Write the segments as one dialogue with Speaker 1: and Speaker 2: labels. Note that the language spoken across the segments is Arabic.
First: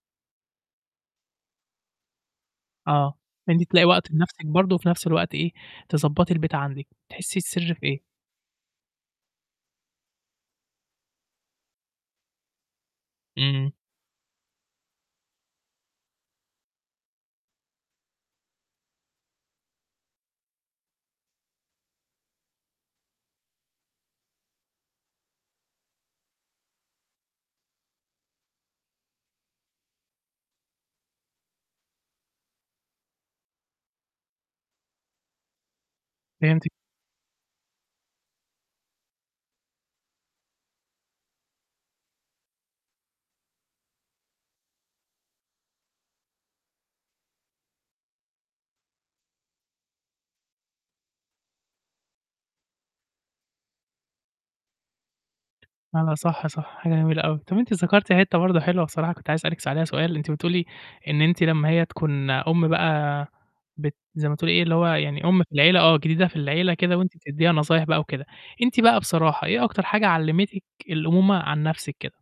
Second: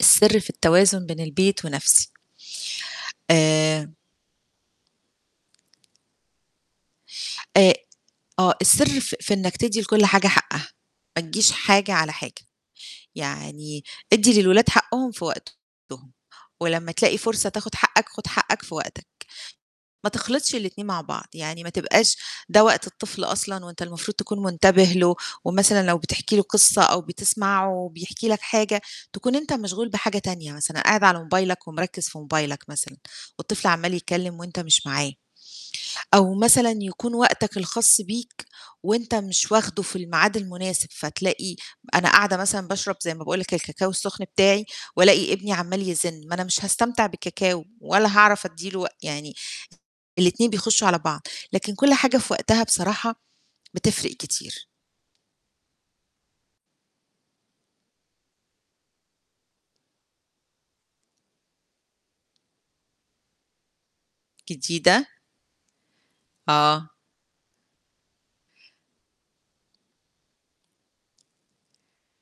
Speaker 1: السِرّ، في التوازن بين البيت ونفْسي.
Speaker 2: آه، إن أنتِ تلاقي
Speaker 1: آآ
Speaker 2: وقت لنفْسِك برضه وفي نفْس الوقت إيه، تضبّطي البيت عندِك، تحسّي
Speaker 1: أ
Speaker 2: السِرّ في إيه؟
Speaker 1: آه، السر في في إنك تدّي لكُلّ حاجة حقّها، ما تجيش حاجة على حاجة،
Speaker 2: إمم.
Speaker 1: يعني اِدّي للولاد حقّهم في وقتهم ولمّا تلاقي فرصة تاخد حقّك خُد حقّك في وقتك. ما تخلطش الاتنين مع بعض، يعني ما تبقاش ده وقت الطفل أصلًا وأنت المفروض تكون منتبِه له، ومثلًا لو بتحكي له قصّة أو بتسمعه بيحكي لك حاجة، تكون أنت مشغول بحاجة تانية مثلًا، قاعد على موبايلك ومِركِّز في موبايلك مثلًا، والطفل عَمَّال يتكلم وأنت مش معاه، أو
Speaker 2: فهمتِك.
Speaker 1: مثلًا يكون وقتك الخاص بيك، وأنت مش واخدُه في الميعاد المناسب فتلاقي أنا قاعدة مثلًا باشرب زي ما باقول لك الكاكاو السخن بتاعي، والاقي ابني عَمَّال يزِنّ، ما أنا مش هاستمتع بالكاكاو، ولا هاعرف أدّي له و يعني الاتنين بيخشّوا على بعض. لكن كُلّ حاجة في وقتها بصراحة بتفرِق كتير.
Speaker 2: لا، لا، صح، صح، حاجة جميلة أوي. طَب أنتِ ذكرتِ حتّة برضه حلوة بصراحة كنت عايز أسألِك عليها سؤال، أنتِ بتقولي إن أنتِ لمّا هي تكون أُمّ بقى بت زي ما بتقولي إيه اللي هو
Speaker 1: جديدة؟
Speaker 2: يعني أُمّ في العيلة آه، جديدة في العيلة
Speaker 1: آه.
Speaker 2: كده وأنتِ بتديها نصايح بقى وكده. أنتِ بقى بصراحة، إيه أكتر حاجة علّمتِك الأمومة عن نفْسِك كده؟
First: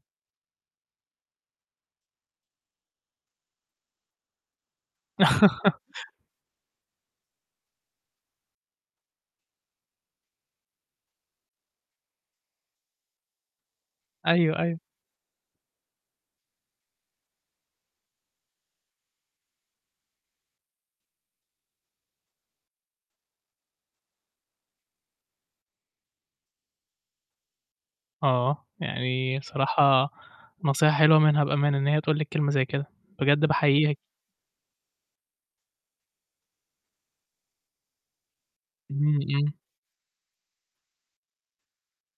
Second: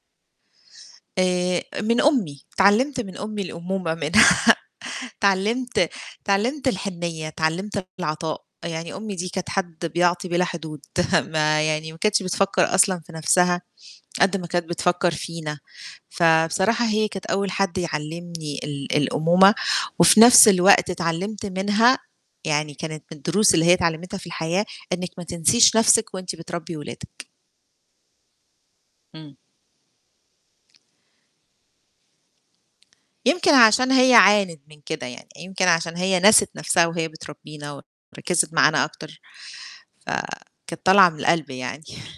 Speaker 1: آآ، من أمي، اتعلمت من أمي الأمومة منها، اتعلمت اتعلمت الحنيّة، اتعلمت العطاء، يعني أمي دي كانت حد بيعطي بلا حدود ما يعني ما كانتش بتفكّر أصلًا في نفْسها قد ما
Speaker 2: أيوه،
Speaker 1: كانت
Speaker 2: أيوه.
Speaker 1: بتفكّر فينا. فبصراحة هي كانت أول حد يعلمني ال الأمومة، وفي نفْس الوقت اتعلمت منها يعني كانت من الدروس اللي هي اتعلمتها في الحياة إنِّك ما تنسيش نفْسِك وأنتِ بتربّي ولادِك.
Speaker 2: آه،
Speaker 1: إمم.
Speaker 2: يعني صراحة نصيحة حلوة منها بأمانة، إن هي تقول لِك كلمة زي كده، بجد
Speaker 1: يمكن
Speaker 2: باحييها
Speaker 1: عشان هي عانت من كده يعني، يمكن عشان هي نَسِت نفْسها وهي بتربّينا وركِّزت معانا
Speaker 2: إمم،
Speaker 1: أكتر،
Speaker 2: إمم.
Speaker 1: فكانت طالعة من القلب يعني.